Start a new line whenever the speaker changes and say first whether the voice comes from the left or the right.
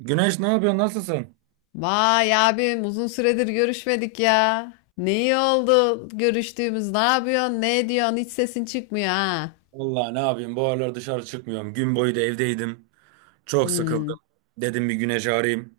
right: Güneş, ne yapıyorsun? Nasılsın?
left: Vay abim uzun süredir görüşmedik ya. Ne iyi oldu görüştüğümüz. Ne yapıyorsun? Ne ediyorsun? Hiç sesin çıkmıyor ha.
right: Vallahi ne yapayım? Bu aralar dışarı çıkmıyorum. Gün boyu da evdeydim. Çok sıkıldım.
left: Hmm.
right: Dedim bir Güneş'i arayayım.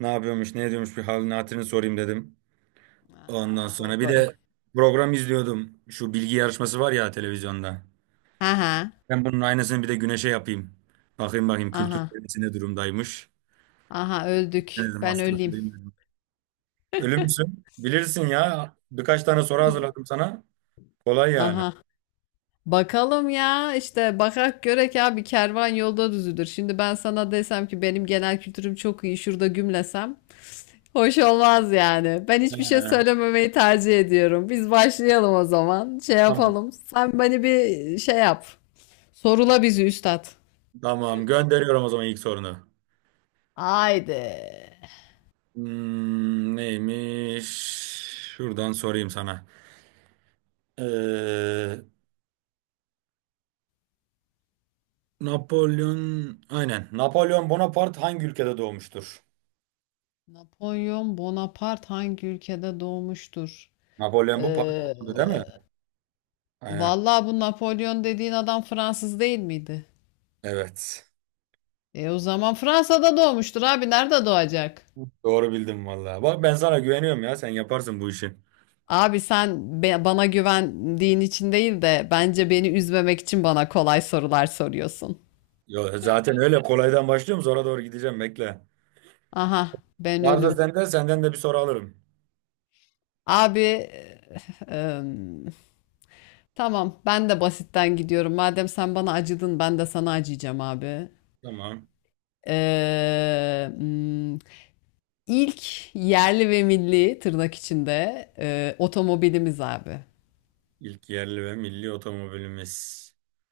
right: Ne yapıyormuş, ne ediyormuş bir halini hatırını sorayım dedim. Ondan
left: Aa, goy
right: sonra bir
left: goy.
right: de program izliyordum. Şu bilgi yarışması var ya televizyonda.
left: Aha.
right: Ben bunun aynısını bir de Güneş'e yapayım. Bakayım bakayım kültür
left: Aha.
right: seviyesi ne durumdaymış.
left: Aha öldük.
right: Dedim
left: Ben
right: hasta
left: öleyim.
right: kılayım dedim. Ölü müsün? Bilirsin ya. Birkaç tane soru hazırladım sana. Kolay yani.
left: Aha. Bakalım ya işte bakak görek abi, kervan yolda düzülür. Şimdi ben sana desem ki benim genel kültürüm çok iyi, şurada gümlesem hoş olmaz yani. Ben
right: He,
left: hiçbir şey söylememeyi tercih ediyorum. Biz başlayalım o zaman. Şey
right: tamam.
left: yapalım. Sen beni bir şey yap. Sorula bizi üstad.
right: Tamam. Gönderiyorum o zaman ilk sorunu.
left: Haydi.
right: Neymiş? Şuradan sorayım sana. Ee, Napolyon, aynen. Napolyon Bonaparte hangi ülkede doğmuştur?
left: Napolyon Bonaparte hangi ülkede doğmuştur?
right: Napolyon bu
left: Ee,
right: Paris'te değil mi? Aynen.
left: vallahi bu Napolyon dediğin adam Fransız değil miydi?
right: Evet.
left: E o zaman Fransa'da doğmuştur abi. Nerede doğacak?
right: Doğru bildim vallahi. Bak ben sana güveniyorum ya. Sen yaparsın bu işi.
left: Abi sen bana güvendiğin için değil de bence beni üzmemek için bana kolay sorular soruyorsun.
right: Yo, zaten öyle kolaydan başlıyorum. Sonra doğru gideceğim. Bekle.
left: Aha ben
right: Varsa
left: ölüm.
right: sende, senden de bir soru alırım.
left: Abi em, tamam ben de basitten gidiyorum. Madem sen bana acıdın ben de sana acıyacağım abi.
right: Tamam.
left: Ee, hmm, ilk yerli ve milli, tırnak içinde, otomobilimiz abi.
right: İlk yerli ve milli otomobilimiz.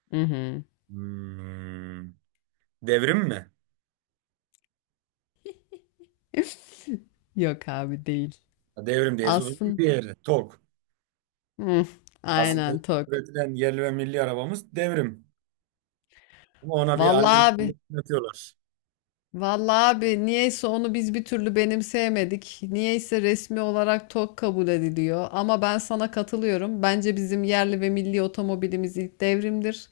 left: Hı hı.
right: Hmm. Devrim mi?
left: Yok abi değil.
right: Devrim diye uzun
left: Aslında
right: bir yeri. Tok.
left: Hı,
right: Aslında
left: aynen tok.
right: üretilen yerli ve milli arabamız devrim. Ama ona bir
left: Vallahi
right: allem
left: abi
right: atıyorlar.
left: Vallahi abi niyeyse onu biz bir türlü benimseyemedik. Niyeyse resmi olarak TOG kabul ediliyor. Ama ben sana katılıyorum. Bence bizim yerli ve milli otomobilimiz ilk devrimdir.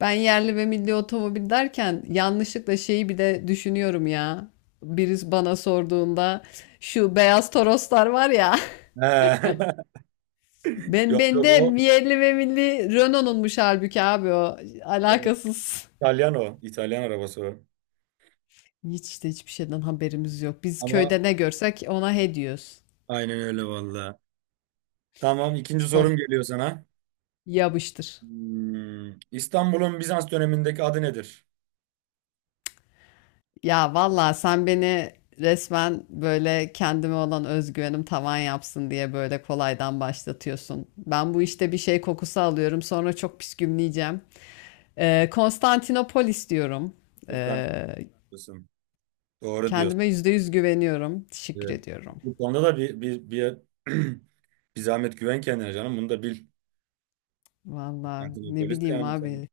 left: Ben yerli ve milli otomobil derken yanlışlıkla şeyi bir de düşünüyorum ya. Birisi bana sorduğunda şu beyaz Toroslar var ya.
right: He.
left: Ben
right: Yok,
left: bende
right: yok o.
left: yerli ve milli Renault'unmuş halbuki abi o.
right: Evet,
left: Alakasız.
right: İtalyan o. İtalyan arabası o.
left: Hiç işte, hiçbir şeyden haberimiz yok. Biz
right: Ama
left: köyde ne görsek ona he diyoruz.
right: aynen öyle valla. Tamam, ikinci
left: Sor.
right: sorum geliyor sana.
left: Yapıştır.
right: İstanbul'un Bizans dönemindeki adı nedir?
left: Ya vallahi sen beni resmen böyle, kendime olan özgüvenim tavan yapsın diye böyle kolaydan başlatıyorsun. Ben bu işte bir şey kokusu alıyorum, sonra çok püskümleyeceğim. Konstantinopolis diyorum.
right: Sultan
left: Ee,
right: diyorsun. Doğru diyorsun.
left: kendime %100 güveniyorum. Teşekkür
right: Evet.
left: ediyorum.
right: Bu konuda da bir zahmet güven kendine canım. Bunu da bil.
left: Vallahi ne
right: Konstantinopolis de
left: bileyim
right: yani. Sen
left: abi.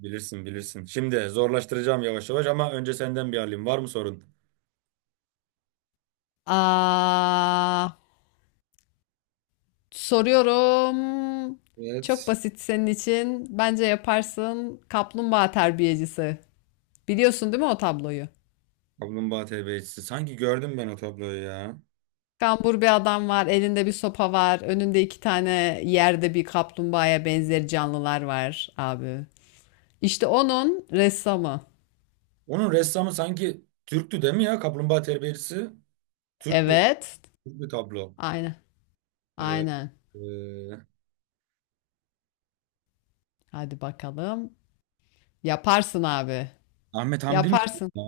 right: bilirsin bilirsin. Şimdi zorlaştıracağım yavaş yavaş, ama önce senden bir alayım. Var mı sorun?
left: Aa, soruyorum. Çok
right: Evet.
left: basit senin için. Bence yaparsın. Kaplumbağa terbiyecisi. Biliyorsun değil mi o tabloyu?
right: Kaplumbağa terbiyecisi. Sanki gördüm ben o tabloyu ya.
left: Kambur bir adam var, elinde bir sopa var, önünde iki tane yerde bir kaplumbağaya benzer canlılar var abi. İşte onun ressamı.
right: Onun ressamı sanki Türktü değil mi ya? Kaplumbağa terbiyecisi. Türk bir,
left: Evet.
right: Türk bir tablo.
left: Aynen.
right: Ee,
left: Aynen.
right: e,
left: Hadi bakalım. Yaparsın abi.
right: Ahmet Hamdi mi?
left: Yaparsın.
right: Ya?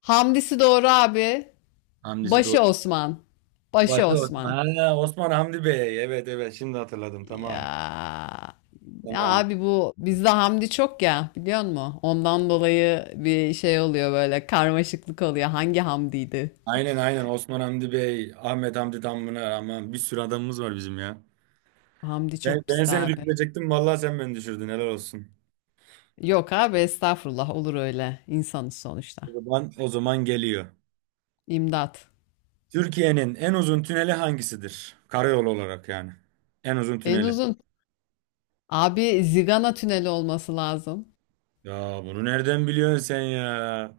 left: Hamdisi doğru abi.
right: Hamdi'si doğru.
left: Başı Osman. Başı
right: Başı
left: Osman.
right: Osman. Ha, Osman Hamdi Bey. Evet, evet, şimdi hatırladım. Tamam.
left: Ya. Ya
right: Tamam.
left: abi bu bizde Hamdi çok ya, biliyor musun? Ondan dolayı bir şey oluyor, böyle karmaşıklık oluyor. Hangi Hamdi'ydi?
right: Aynen aynen Osman Hamdi Bey. Ahmet Hamdi Tanpınar. Aman bir sürü adamımız var bizim ya.
left: Hamdi çok
right: Ben
left: pisti
right: seni
left: abi.
right: düşürecektim. Vallahi sen beni düşürdün. Helal olsun.
left: Yok abi estağfurullah, olur öyle. İnsanız sonuçta.
right: O zaman geliyor.
left: İmdat.
right: Türkiye'nin en uzun tüneli hangisidir? Karayolu olarak yani. En uzun
left: En
right: tüneli.
left: uzun. Abi Zigana tüneli olması lazım.
right: Ya bunu nereden biliyorsun sen ya?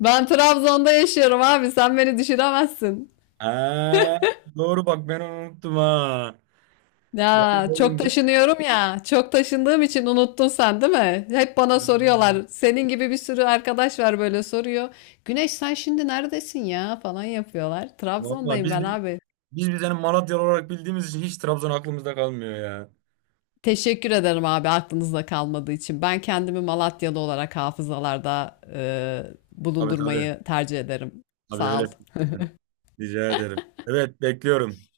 left: Ben Trabzon'da yaşıyorum abi, sen beni düşüremezsin.
right: Ha, doğru, bak ben onu unuttum ha. Ben
left: Ya çok
right: bunu
left: taşınıyorum ya. Çok taşındığım için unuttun sen değil mi? Hep bana soruyorlar. Senin gibi bir sürü arkadaş var böyle soruyor. Güneş sen şimdi neredesin ya falan yapıyorlar.
right: vallahi
left: Trabzon'dayım
right: biz
left: ben abi.
right: biz biz hani Malatyalı olarak bildiğimiz için hiç Trabzon aklımızda kalmıyor ya.
left: Teşekkür ederim abi aklınızda kalmadığı için. Ben kendimi Malatyalı olarak hafızalarda
right: Tabii tabii.
left: bulundurmayı tercih ederim.
right: Tabii
left: Sağ ol.
right: öyle. Rica ederim. Evet, bekliyorum.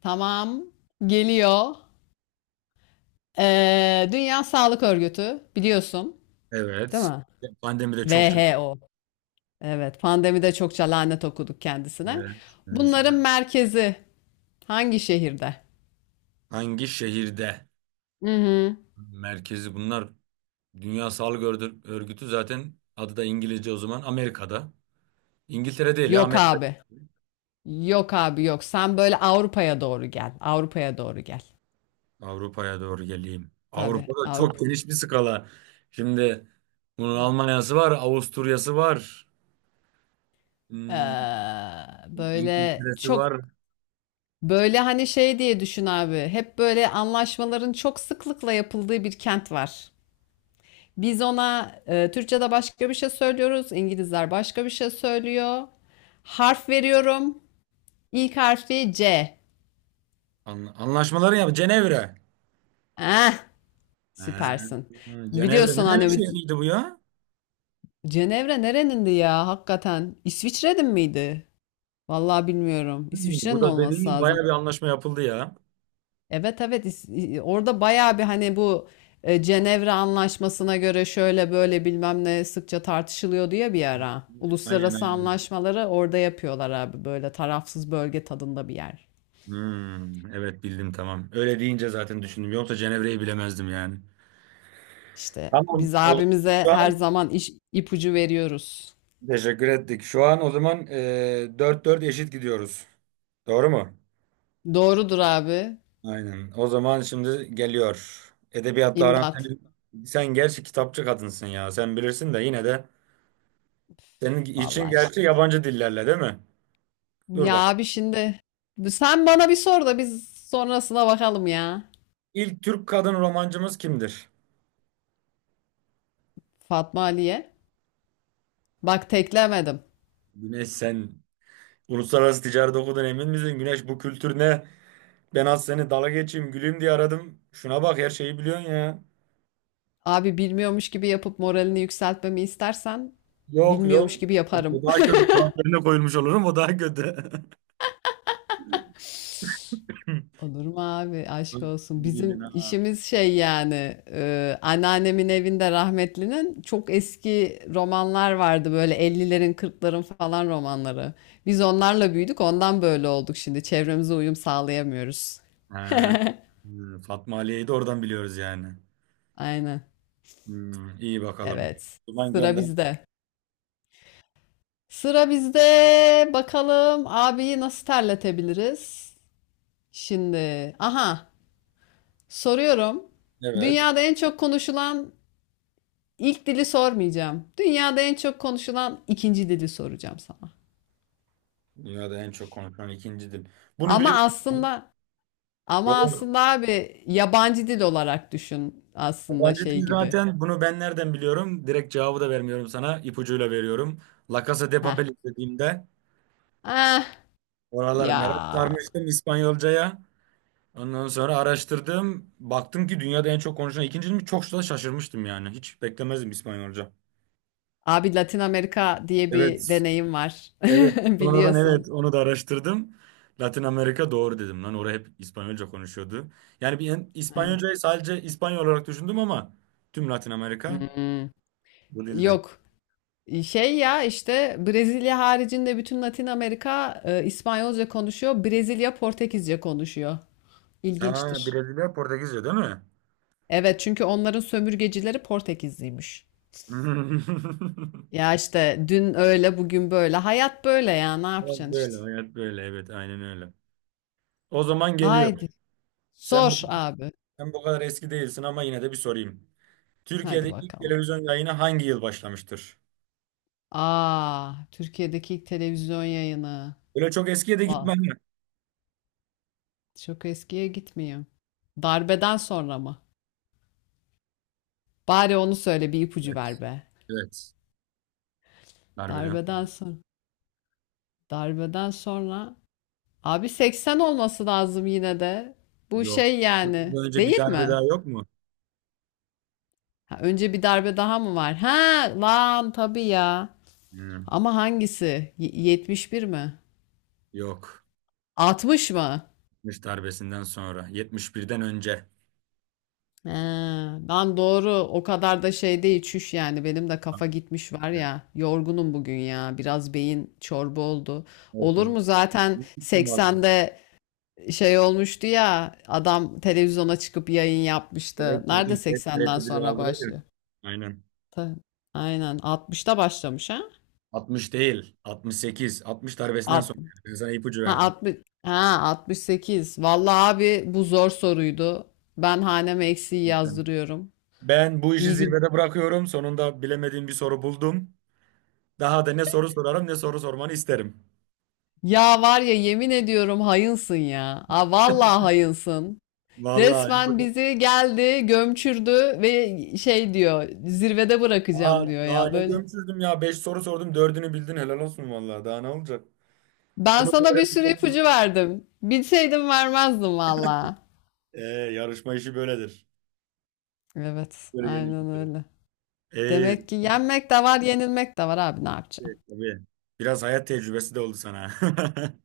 left: Tamam. Geliyor. E, Dünya Sağlık Örgütü biliyorsun, değil
right: Evet.
left: mi?
right: Pandemi de çok çok.
left: WHO. Evet, pandemide çokça lanet okuduk kendisine.
right: Evet, kendisi.
left: Bunların merkezi hangi şehirde?
right: Hangi şehirde?
left: Hı hı.
right: Merkezi bunlar. Dünya Örgütü, zaten adı da İngilizce, o zaman Amerika'da. İngiltere değil ya,
left: Yok
right: Amerika.
left: abi. Yok abi, yok. Sen böyle Avrupa'ya doğru gel. Avrupa'ya doğru gel.
right: Avrupa'ya doğru geleyim.
left: Tabii
right: Avrupa'da
left: Avrupa.
right: çok geniş bir skala. Şimdi bunun Almanya'sı var, Avusturya'sı var.
left: Ee,
right: Hmm,
left: böyle
right: İngiltere'si
left: çok
right: var.
left: böyle hani şey diye düşün abi. Hep böyle anlaşmaların çok sıklıkla yapıldığı bir kent var. Biz ona Türkçe'de başka bir şey söylüyoruz. İngilizler başka bir şey söylüyor. Harf veriyorum. İlk harfi C.
right: Anlaşmaları yap. Cenevre.
left: Eh,
right: Ha,
left: süpersin.
right: Cenevre.
left: Biliyorsun
right: Ne
left: hani bu-
right: şehriydi bu ya?
left: Cenevre nerenindi ya hakikaten? İsviçre'nin miydi? Vallahi bilmiyorum. İsviçre'nin
right: Burada dediğim
left: olması
right: gibi bayağı
left: lazım.
right: bir anlaşma yapıldı ya.
left: Evet, evet, orada bayağı bir, hani bu Cenevre Anlaşması'na göre şöyle böyle bilmem ne sıkça tartışılıyor diye bir ara.
right: Aynen
left: Uluslararası
right: aynen.
left: anlaşmaları orada yapıyorlar abi, böyle tarafsız bölge tadında bir yer.
right: Evet, bildim, tamam. Öyle deyince zaten düşündüm. Yoksa Cenevre'yi bilemezdim yani.
left: İşte
right: Tamam.
left: biz
right: Olur.
left: abimize
right: Şu
left: her
right: an
left: zaman iş, ipucu veriyoruz.
right: teşekkür ettik. Şu an o zaman dört 4 eşit gidiyoruz. Doğru mu?
left: Doğrudur abi.
right: Aynen. O zaman şimdi geliyor. Edebiyatla aran
left: İmdat.
right: sen, sen gerçi kitapçı kadınsın ya. Sen bilirsin de yine de senin için
left: Vallahi işte.
right: gerçi yabancı dillerle, değil mi? Dur
left: Ya
right: bakalım.
left: abi şimdi sen bana bir sor da biz sonrasına bakalım ya.
right: İlk Türk kadın romancımız kimdir?
left: Fatma Ali'ye. Bak teklemedim.
right: Güneş, sen uluslararası ticaret okudun, emin misin? Güneş, bu kültür ne? Ben az seni dala geçeyim güleyim diye aradım. Şuna bak, her şeyi biliyorsun ya.
left: Abi bilmiyormuş gibi yapıp moralini yükseltmemi istersen
right: Yok,
left: bilmiyormuş
right: yok.
left: gibi
right: O
left: yaparım.
right: daha kötü falan yerine koyulmuş olurum, o daha kötü.
left: Olur mu abi, aşk olsun.
right: İyi
left: Bizim
right: bildin ha.
left: işimiz şey yani, anneannemin evinde, rahmetlinin, çok eski romanlar vardı böyle, 50'lerin 40'ların falan romanları. Biz onlarla büyüdük, ondan böyle olduk, şimdi çevremize uyum sağlayamıyoruz.
right: Ha. Fatma Aliye'yi de oradan biliyoruz yani.
left: Aynen.
right: İyi bakalım.
left: Evet.
right: Ulan
left: Sıra
right: gönder.
left: bizde. Sıra bizde. Bakalım abiyi nasıl terletebiliriz? Şimdi. Aha. Soruyorum.
right: Evet.
left: Dünyada en çok konuşulan ilk dili sormayacağım. Dünyada en çok konuşulan ikinci dili soracağım sana.
right: Dünyada en çok konuşulan ikinci dil. Bunu
left: Ama
right: biliyorsun.
left: aslında ama
right: Yok.
left: aslında abi yabancı dil olarak düşün, aslında
right: Yabancı
left: şey
right: dil
left: gibi.
right: zaten, bunu ben nereden biliyorum? Direkt cevabı da vermiyorum sana. İpucuyla veriyorum. La Casa de
left: Heh.
right: Papel izlediğimde
left: Ah
right: oralar,
left: ya.
right: merak sarmıştım İspanyolcaya. Ondan sonra araştırdım. Baktım ki dünyada en çok konuşulan ikinciymiş. Çok da şaşırmıştım yani. Hiç beklemezdim İspanyolca.
left: Abi Latin Amerika diye bir
right: Evet.
left: deneyim var.
right: Evet. Sonradan,
left: Biliyorsun.
right: evet, onu da araştırdım. Latin Amerika, doğru dedim lan. Orada hep İspanyolca konuşuyordu. Yani bir
left: Aynen.
right: İspanyolcayı sadece İspanyol olarak düşündüm, ama tüm Latin Amerika
left: Hmm.
right: bu dilden.
left: Yok. Şey ya, işte Brezilya haricinde bütün Latin Amerika İspanyolca konuşuyor. Brezilya Portekizce konuşuyor.
right: Ha,
left: İlginçtir.
right: Brezilya Portekizce değil mi?
left: Evet, çünkü onların sömürgecileri Portekizliymiş. Ya işte, dün öyle bugün böyle. Hayat böyle ya, ne
right: Hayat
left: yapacaksın
right: böyle,
left: işte.
right: hayat böyle. Evet, aynen öyle. O zaman geliyor.
left: Haydi
right: Sen bu,
left: sor abi.
right: sen bu kadar eski değilsin, ama yine de bir sorayım. Türkiye'de
left: Hadi
right: ilk
left: bakalım.
right: televizyon yayını hangi yıl başlamıştır?
left: Aa, Türkiye'deki ilk televizyon yayını.
right: Öyle çok eskiye de
left: Vallahi
right: gitmem ya.
left: çok eskiye gitmiyor. Darbeden sonra mı? Bari onu söyle, bir ipucu
right: Evet.
left: ver be.
right: Evet. Darbeden.
left: Darbeden
right: sonra.
left: sonra. Darbeden sonra abi 80 olması lazım yine de. Bu
right: Yok.
left: şey yani,
right: Ondan önce bir
left: değil
right: darbe
left: mi?
right: daha yok mu?
left: Ha, önce bir darbe daha mı var? Ha lan tabii ya.
right: Hmm,
left: Ama hangisi? 71 mi?
right: Yok.
left: 60 mı?
right: 70 darbesinden sonra. 71'den önce.
left: He, lan doğru, o kadar da şey değil, çüş yani benim de kafa gitmiş var
right: Evet.
left: ya, yorgunum bugün ya, biraz beyin çorba oldu. Olur
right: Olsun.
left: mu, zaten
right: İyi gittin valla.
left: 80'de şey olmuştu ya, adam televizyona çıkıp yayın
right: Evet
left: yapmıştı. Nerede
right: dedim. Hep
left: 80'den
right: TRT biri
left: sonra
right: aldılar ya.
left: başlıyor?
right: Aynen.
left: Ta- Aynen 60'ta başlamış ha?
right: 60 değil. 68. 60 darbesinden
left: Alt-
right: sonra. Ben sana ipucu
left: ha
right: verdim.
left: 60 ha 68. Vallahi abi bu zor soruydu. Ben haneme eksiği yazdırıyorum.
right: Ben bu işi
left: İyi gün.
right: zirvede bırakıyorum. Sonunda bilemediğim bir soru buldum. Daha da ne soru sorarım, ne soru sormanı isterim.
left: Ya var ya, yemin ediyorum hayınsın ya. Aa, vallahi hayınsın.
right: Vallahi
left: Resmen
right: yapacak.
left: bizi geldi, gömçürdü ve şey diyor, zirvede bırakacağım diyor
right: Daha
left: ya
right: ne
left: böyle.
right: gömsüzdüm ya. Beş soru sordum, dördünü bildin, helal olsun vallahi. Daha ne olacak?
left: Ben
right: Bunu da
left: sana bir
right: öğrenmiş
left: sürü
right: oldun abi.
left: ipucu verdim. Bilseydim vermezdim valla.
right: Ee, yarışma işi böyledir.
left: Evet,
right: Böyle
left: aynen
right: yenilgileri.
left: öyle.
right: Ee,
left: Demek ki yenmek de var, yenilmek de var abi, ne yapacağım?
right: evet, tabii. Biraz hayat tecrübesi de oldu sana.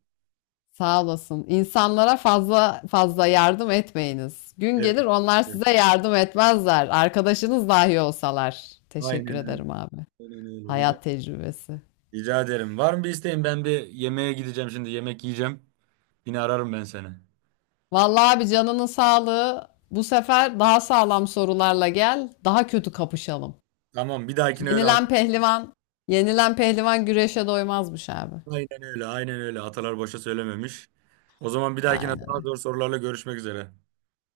left: Sağ olasın. İnsanlara fazla fazla yardım etmeyiniz. Gün
right: Evet,
left: gelir onlar
right: evet.
left: size yardım etmezler. Arkadaşınız dahi olsalar. Teşekkür
right: Aynen öyle.
left: ederim abi.
right: Aynen öyle.
left: Hayat tecrübesi.
right: Rica ederim. Var mı bir isteğin? Ben bir yemeğe gideceğim şimdi. Yemek yiyeceğim. Yine ararım ben seni.
left: Vallahi abi canının sağlığı. Bu sefer daha sağlam sorularla gel. Daha kötü kapışalım.
right: Tamam, bir dahakine öyle.
left: Yenilen pehlivan, yenilen pehlivan güreşe doymazmış abi.
right: Aynen öyle, aynen öyle. Atalar boşa söylememiş. O zaman bir dahakine
left: Aynen
right: daha
left: öyle.
right: zor sorularla görüşmek üzere.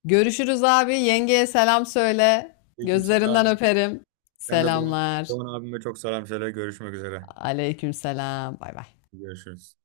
left: Görüşürüz abi. Yengeye selam söyle. Gözlerinden
right: Aleykümselam.
left: öperim.
right: Sen de
left: Selamlar.
right: Doğan abime çok selam söyle. Görüşmek üzere.
left: Aleyküm selam. Bay bay.
right: Görüşürüz.